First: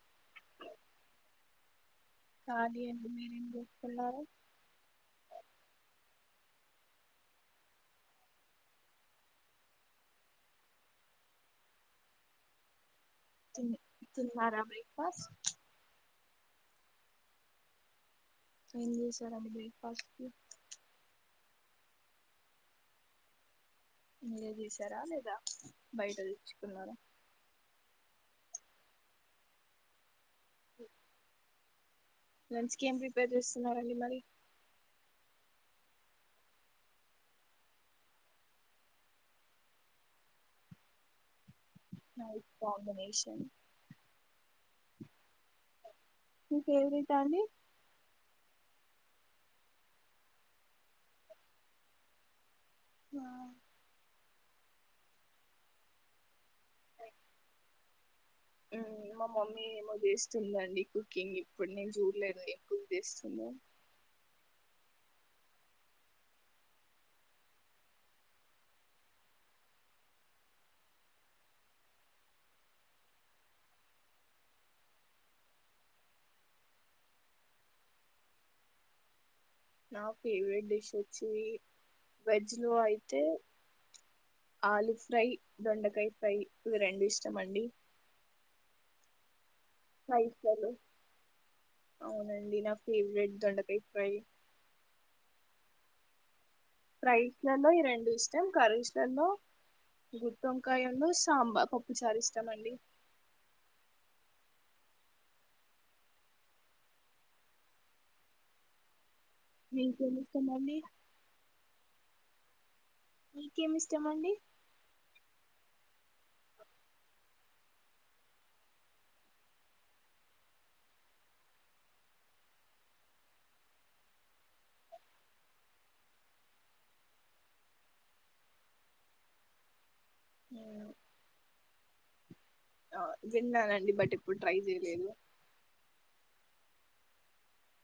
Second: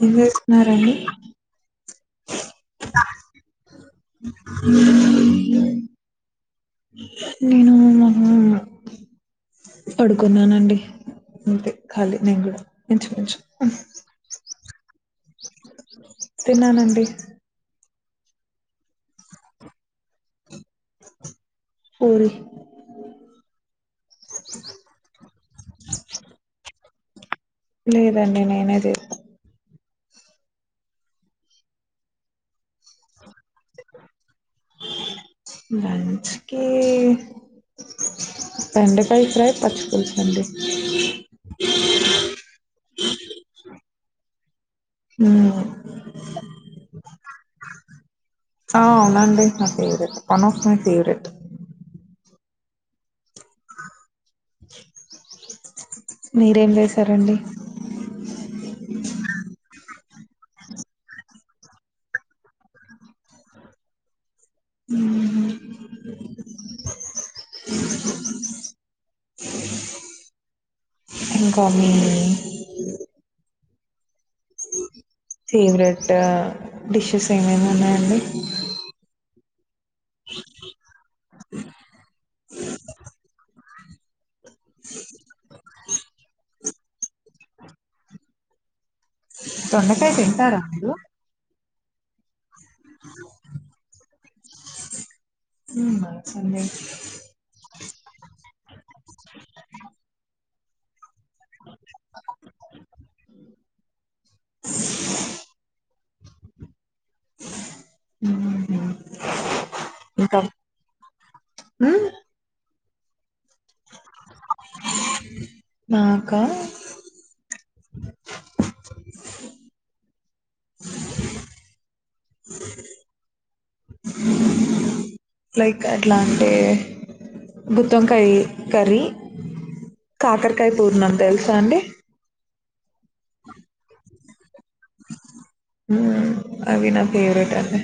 ఏం చేస్తున్నారండి ఖాళీ అండి మీరేం చేస్తున్నారు నేను మా పడుకున్నానండి అంతే ఖళీ నేను కూడా ఇంచుమించు తిన్నరా బ్రేక్ఫాస్ట్ తిన్నానండి ఏం చేశారండీ బ్రేక్ఫాస్ట్ పూరి మీరే చేసారా లేదా బయట తెచ్చుకున్నార లేదండి నేనే చేస హ లంచ్ కి ఏం ప్రిపేర్ చేస్తున్నారండి మరి లంచ్ కి బెండకాయ ఫ్రై పచ్చి పులుసు అండి నైస్ కాంబినేషన్ ఉమ్ మీ ఫేవరెట్ ఆ అండి ఆ అవునండి నా favourite one of my favourite ఆ మీరేం చేసారండి ఉమ్ మా మమ్మీ ఏమొ చేసింది స్తుందండి కుకింగ్ ఎప్పుడు నేను చూడలేదు ఎప్పుడు చేస్తుందో ఉమ్ క [unintelligible] ఫేవరెట్ డిషెస్ ఏమైనా ఉన్నాయండి నా ఫేవరెట్ డిష్ వచ్చి వెజ్లో అయితే ఆలు ఫ్రై దొండకాయ ఫ్రై ఇవి రెండు ఇష్టమండి దొండకాయ తింటారా రైస్లలో మీరు అవునండి నా ఫేవరెట్ దొండకాయ ఫ్రై ఉ [unintelligible] ఫ్రైస్ లో లో ఈ రెండు ఇష్టం కర్రిస్ ల లో గుత్తి వంకాయ ను సాంబార్ పప్పు చారు ఇష్టమండి మ్మ్ మీకు ఏం ఇంకా ఇష్టం మండి మ్మ్ మీకేమి ఇష్టమండి నాకా లైక్ ఎట్లా అంటే గుత్తువంకాయ్ కర్రీ కాకరకాయ మ్మ్. పూర్ణం తెలుసా అండి ఆ విన్నానండి బట్ ఎప్పుడు ట్రై చేయలేదు మ్మ్ అవి నా ఫేవరేట్ అండి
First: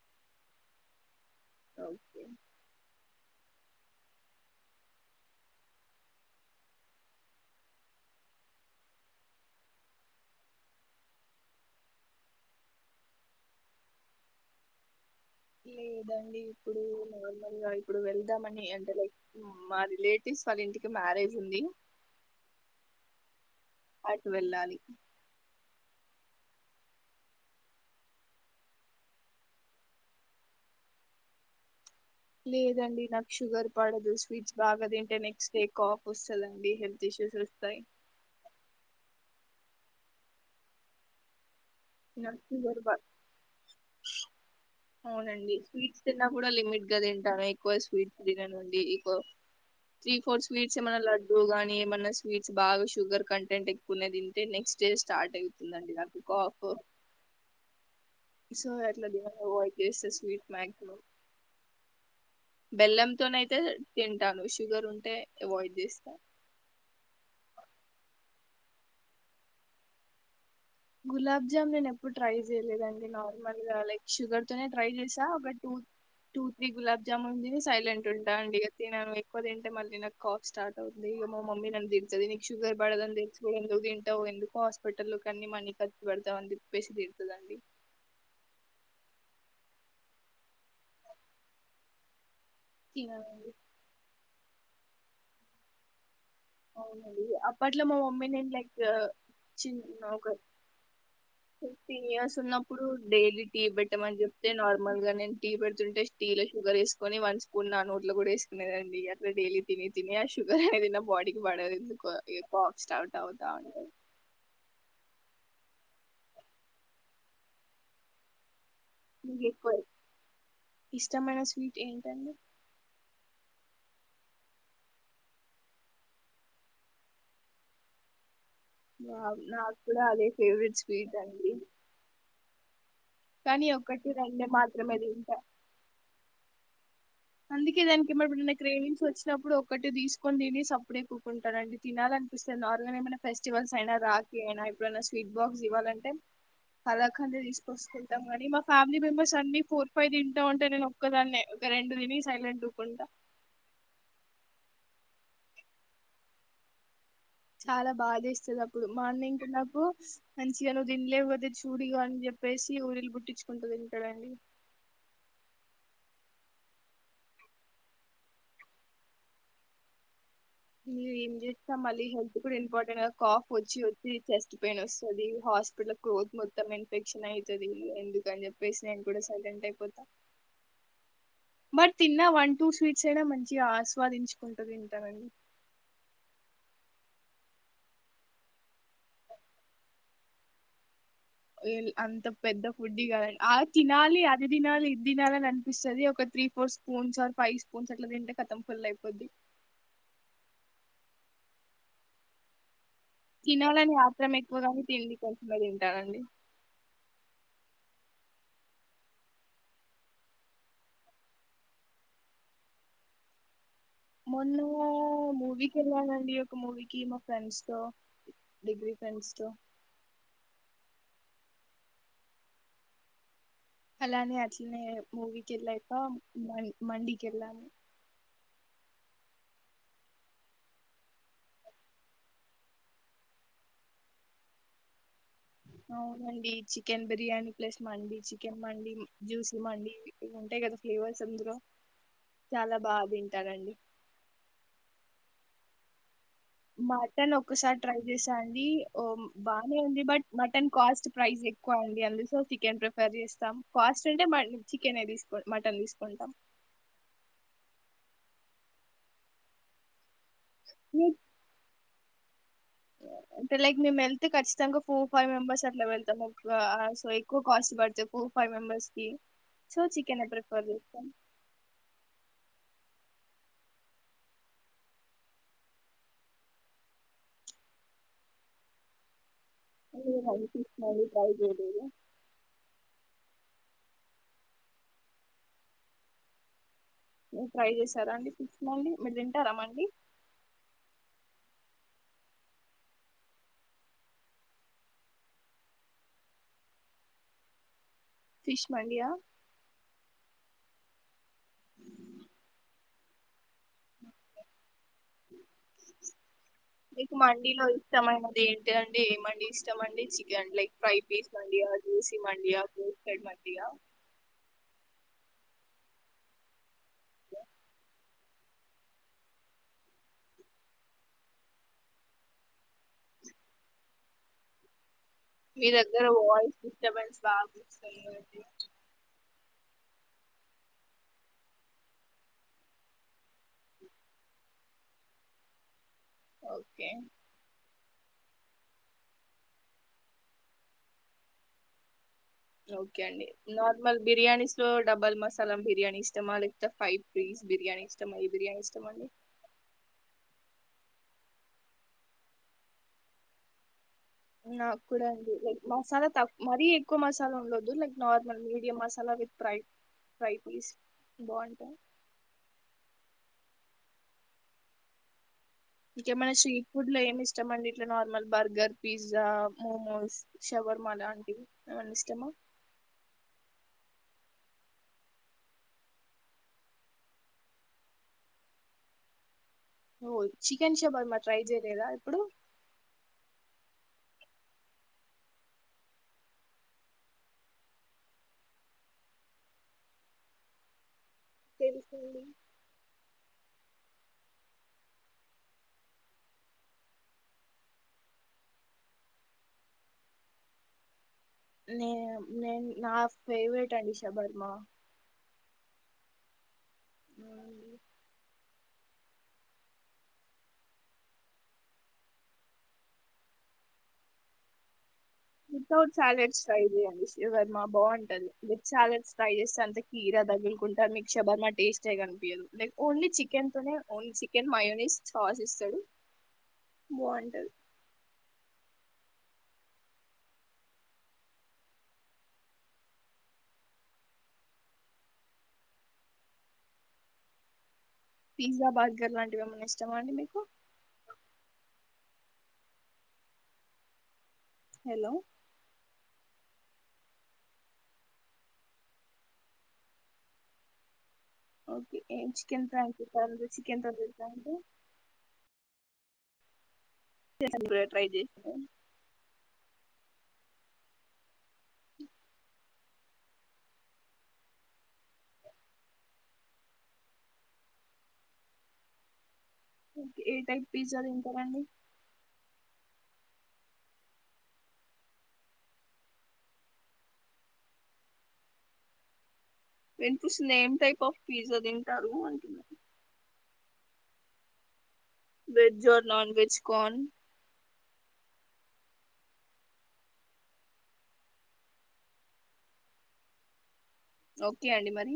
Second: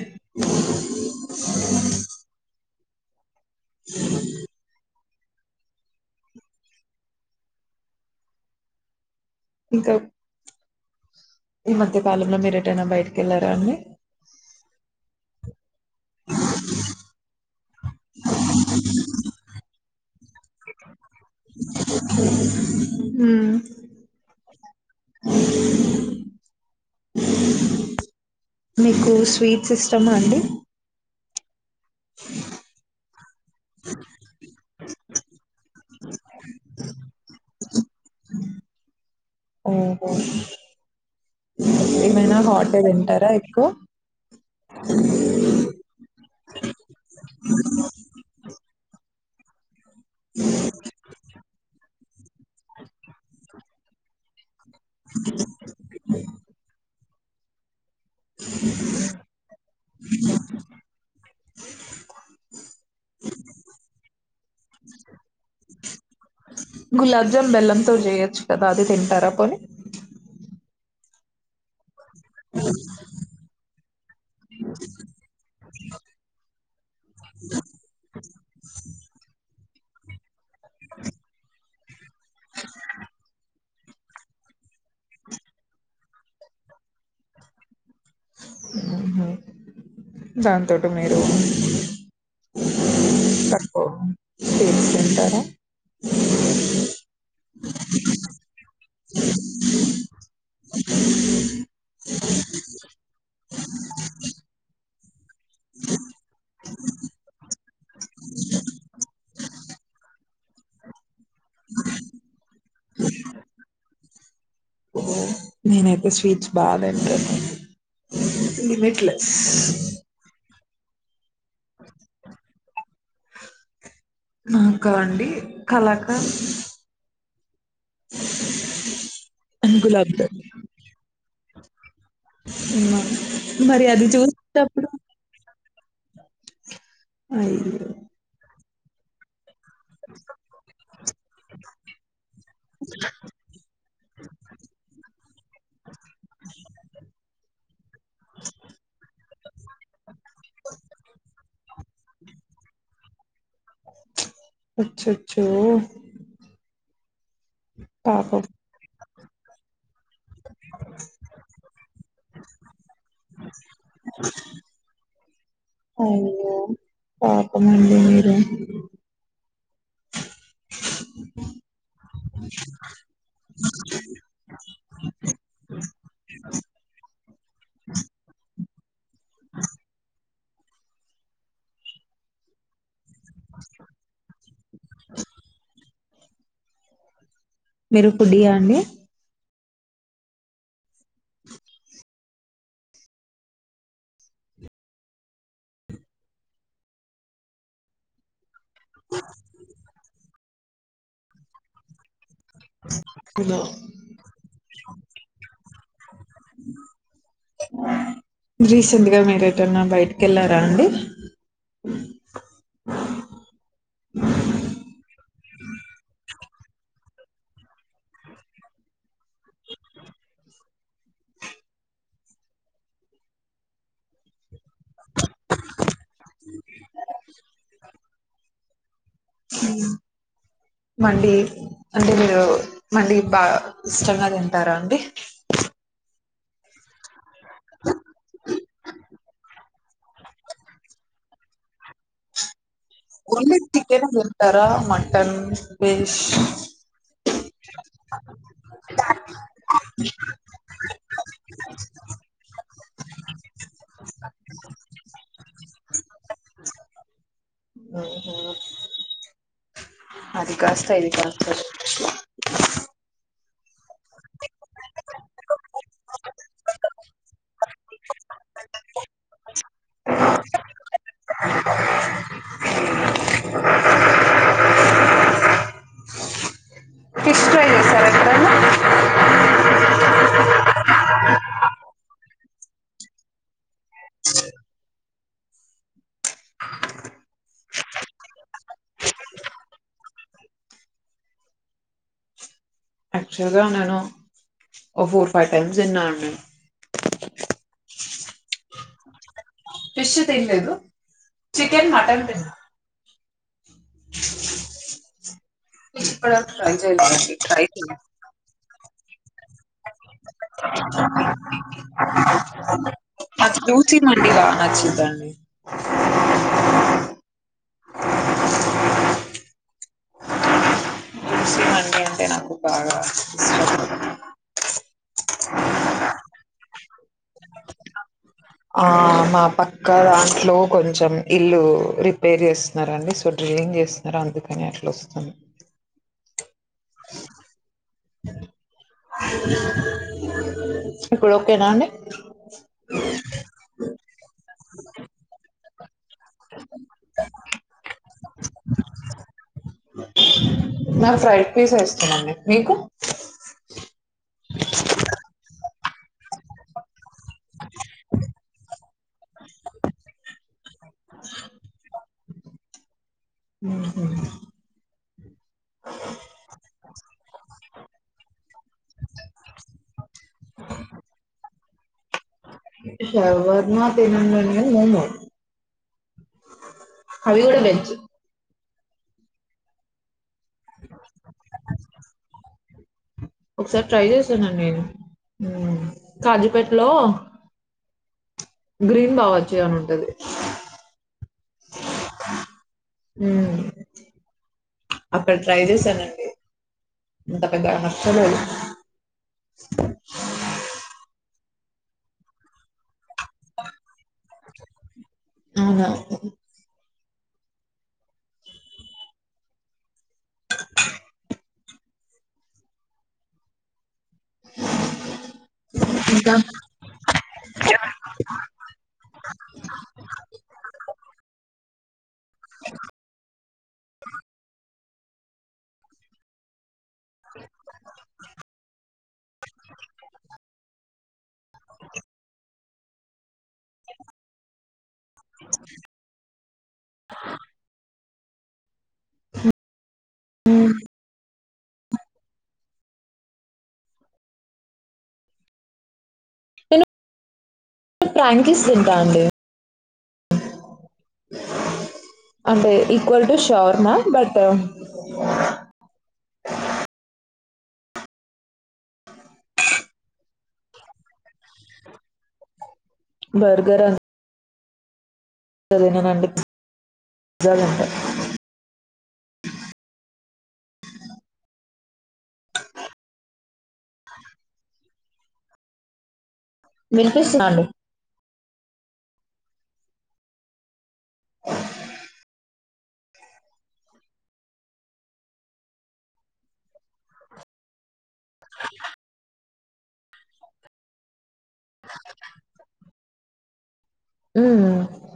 ఓకే ఇంకా ఈ మధ్య కాలంలో మీరు ఎటైనా బయటకి వెళ్లారా అండి లేదండి ఇప్పుడు నార్మల్ గా ఇప్పుడు వెళ్దామని ఎండ లో మాది పదింటికి మ్యారేజ్ ఉంది హ్మ్ అటు వెళ్ళాలి మీకు స్వీట్స్ ఇష్టమా అండి లేదండి నాకు షుగర్ పడదు స్వీట్స్ బాగా తింటేనే ఏ కాఫ్ వస్తాదండీ హెల్త్ ఇష్యూస్ వస్తాయ్ ఓహో ఏమైనా నాకు హాటే షుగర్ తింటారా ఎక్కువ అవునండి స్వీట్స్ తిన్నా కూడా లిమిట్ గా తింటాను ఎక్కువ స్వీట్స్ తినను అండి ఎక్కువ త్రీ ఫోర్ స్వీట్స్ ఏమైనా లడ్డు గానీ ఏమన్నా స్వీట్స్ బాగా షుగర్ కంటెంట్ ఎక్కువ ఉన్నయి తింటే నెక్స్ట్ డే స్టార్ట్ అయితుందండి నాకు కాఫ్ సో అట్లా తినను ఎవాయిడ్ చేస్త స్విట్ మాక్సిమం బెల్లం తో అయితే తింటాను షుగర్ ఉంటే అవాయిడ్ చేస్తా గులాబ్ జామ్ బెల్లంతో చేయొచ్చు కదా అది తింటారా పోని గులాబ్ జామ్ నేను ఎప్పుడు ట్రై జెయలేదండి మల్ల లైక్ షుగర్ తోనే ట్రై చేసా ఒక two two three gulab jamun తిని సైలెంట్ ఉంటా అండి ఇగ తినను ఎక్కువ తింటే మళ్ళీ నాకు కాఫ్ స్టార్ట్ అవుతుది ఇగ మా మమ్మీ నన్ను దిడ్తది నీకు షుగర్ బడదని దెలుసు ఎందుకు దింటవ్ ఎందుకు హాస్పిటల్లు కన్ని మనీ ఖర్చు పెడ్తావ్ అని తిప్పేసి తిడుతదండి దాంతోట మీరు తివా అండి సుంటారా అవునండి అప్పట్లో మా మమ్మీ నేను లైక్ చిన్న ఒక ఫిఫ్టీన్ ఇయర్స్ ఉన్నప్పుడు డైలీ టీ పెట్టమని చెప్తే నార్మల్ గా నేను టీ పెడుతుంటే స్టీల్ షుగర్ వేసుకొని వన్ స్పూన్ నా నోట్లో గూడా వేసుకునేదండి అట్లా డైలీ తిని తిని ఆ షుగర్ అనేది నా బాడీ బడదు ఎందుకో ఇగ కాఫ్ స్టార్ట్ అవుతా ఉంటది ఓ, నేనైతే స్వీట్స్ బా తింటాను లిమిట్లెస్ మీకు ఎక్కువ ఇష్టమైన స్వీట్ ఏంటండి నాకా అండి కళాకా వావ్ అండ్ నాకు కూడా గులాబ్ అదే ఫేవరెట్ స్వీట్ అండి ఉమ్ కానీ ఒకటి రెండె మాత్రమే తింటా అయ్యో అందుకే దానికి ఏమబిడున్న క్రేవిన్స్ వచ్చినప్పుడు ఒకటి తీసుకొని తిని సప్పుడేక్ కూకుంటానండి తినాలనిపిస్తది నార్మల్ ఏమైనా ఫెస్టివల్స్ అయినా రాఖి అయినా ఎప్పుడైనా స్వీట్ బాక్స్ ఇవ్వాలంటే కలాకందే తీస్కొసుకుంటాం గనీ మా ఫ్యామిలీ మెంబెర్స్ అన్ని ఫోర్ ఫైవ్ తింటా ఉంటే నేను ఒక్కదాన్నే ఒక రెండు తిని సైలెంట్ ఉకుంట అచ్చచ్చో చాలా పాపం బాదేస్తుది అప్పుడు మార్నింగ్ కునప్పు మంచిగా నువ్వు దినలేవ్ గదే చూడిగ అని చెప్పేసి ఊరిళ్ పుట్టించుకుంటు తింటడండి అయ్యో పాపమండి మీరు ఏం చేస్తా మళ్ళీ హెల్త్ కూడా ఇంపార్టెంట్ కాఫ్ వచ్చి వచ్చి చెస్ట్ పెయిన్ వస్తది హాస్పిటల్ క్రోత్ మొత్తం ఇన్ఫెక్షన్ అయితది ఎందుకని చెప్పేసి నేను కూడా సైలెంట్ అయిపోతా మరి తిన్నా వన్ టూ స్వీట్స్ అయినా మంచిగా ఆస్వాదించుకుంటు తింటానండి మీరు ఫుడియాండి అంత పెద్ద ఫుడ్డీ కాదన్ ఆ తినాలి అది తినాలి ఇది తినాలిని అనిపిస్తది ఒక three four spoons or five spoons అట్ల తింటే కతం ఫుల్ అయిపోద్ది అవును తినాలని ఆత్రం ఎక్కువగాని తిండి కొంచెమే తింటానండి రీసెంట్గా మీరు ఎటన్నా బయటికి ఎళ్ళారా అండి మొన్నా మూవీ కెల్లానండి ఒక మూవీకి మా ఫ్రెండ్స్ తో డిగ్రీ ఫ్రండ్స్ తో అలానే అట్లనే మూవీకెళ్ళాక మన్ మండీకెళ్ళాం హ మండీ అంటే మీరు మండీ బా ఇష్టంగా తింటారా అండి అవునండి చికెన్ బిర్యానీ ప్లస్ మండి చికెన్ మండి జ్యూసీ మండి ఇవుంటయి గదా ఫ్లేవర్ సందులో చాల ఒన్లీ చికెన్ దొరుకుతార మటన్ మటన్ ఒక్కసారి ట్రై చేసా అండి బానే ఉంది బట్ మటన్ కాస్ట్ ప్రైస్ ఎక్కువ అండి అందుసో చికెన్ ప్రిఫర్ చేస్తాం కాస్ట్ అంటే చికెనే తీసుకో మటన్ తీసు కొంటం ఊహు అది కాస్తా ఇది కాస్త అ అంటే లైక్ మేమెళ్తే ఖచ్చితంగా ఫోర్ ఫైవ్ మెంబర్స్ అట్లా వెళ్తాము ఆ సో ఎక్కువ కాస్ట్ బడ్ చొపు ఫైవ్ మెంబర్స్కి సో చికెనే ప్రిఫర్ జేస్తం ఫిష్ ఫ్రై జేసార ఎప్పుడన్న లేదండి ఫిష్ ఫ్రై ట్రై జేయలేదు మీరు ట్రై జేసారా అండి ఫిస్ మళ్ళీ మీరు దింటారామండి యాక్చువల్ గా నేను ఓ ఫోర్ ఫైవ్ టైమ్స్ దిన్నా అండి ఫిష్ మండియా ఫిష్ తిండ్లేదు చికెన్ మటన్ తిన్నా ఫిష్ ఇప్పటివరకు ట్రై మీకు చేయలేదండి ట్రై మండీలో చేయాలి ఇష్టమైనది ఏంటండి ఏ మండి ఇష్టమండి చి మండియా రోస్టెడ్ నాకు మండియా రూచి మండిలా నచ్చిద్దండి అండి రూసి మండి అంటే నాకు బాగా ఇష్ట మీ దగ్గర వాయిస్ డిస్టర్బెన్స్ బాగవస్తుందండి ఆ మా పక్క దాంట్లో కొంచెం ఇల్లు రిపేర్ జేస్తున్నారండి సో డ్రింగ్ జెస్తున్నారో అందుకని అట్లొస్తుంది ఓకే ఇప్పుడు ఓకేనా అండి లౌకే అండి నార్మల్ బిర్యానీస్ లో డబల్ మసాలా బిర్యానీ ఇష్టమా లేకపోతే ఫైవ్ పీస్ బిర్యానీ ఇష్టమా ఈ బిర్యానీ ఇష్టమాండి నా ఫ్రైడ్ పీసే ఇష్టమండి మీకు నాక్కూడా అంతే [unintelligible] మసాలా తక్క్ మరీ ఎక్కువ మసాలా ఉండొద్దు like normal medium masala with ప్రై ఫ్రై పీస్ బాంటాయ్ ఇంకేమైనా స్ట్రీట్ ఫుడ్ లో ఏమి ఇష్టం అండి ఇట్లా నార్మల్ బర్గర్ పిజ్జా మోమోస్ షవ మాలాంటి ఏమన్నా ఇష్టమా శవర్మ తినమనే నువు అవి గుడా వెజ్ నువ్వు చికెన్ షబర్మా ట్రై జెయలేదా ఎప్పుడు ఒకసారి ట్రై జేశానండి ఊమ్ నేను కాజీపేట్లో గ్రీన్ బావొచ్చయ అని ఉంటది తెలుసండి మ్ అక్కడ ట్రై జేశానండి ఎంత పెద్ద హస్టలో అది నే నేను నా ఫేవరెట్ అండి షభర్మా అవునా మళ్ళీ వితౌట్ ఇంకా సలాడ్స్ ట్రై చెయ్యండి శవర్మ బాగుంటది విత్ సలాడ్స్ ట్రై చేస్తే అంత కీరా తగులుకుంట మిక్ష బర్మ టేస్ట్ కను యదు ఓన్లీ చికెన్ తోనే ఓన్లీ చికెన్ మయోనిస్ సాస్ ఇస్తాడు బ్వాంటది పిజ్జా బర్గర్ లాంటివి ఏమన్నా ఇష్టమా అండి మీకు హెలో నేను ప్రాంకిస్ దింటా అండి ఓకే చికెన్ అంటే ప్ర equal uh to chicken shawarma but తదుతాడి [inaudible] try చేసి బర్గరా అదింట ఏ టైప్ పిజ్జా తింటారండి వినిపిస్తున్నాను న స్ నేమ్ టైప్ ఆఫ్ పిజ్జా తింటారు అంటున్నారు వెజ్ ఆ నన్ వెజ్ కోన్ ఓకే మ్మ్. అండి మరి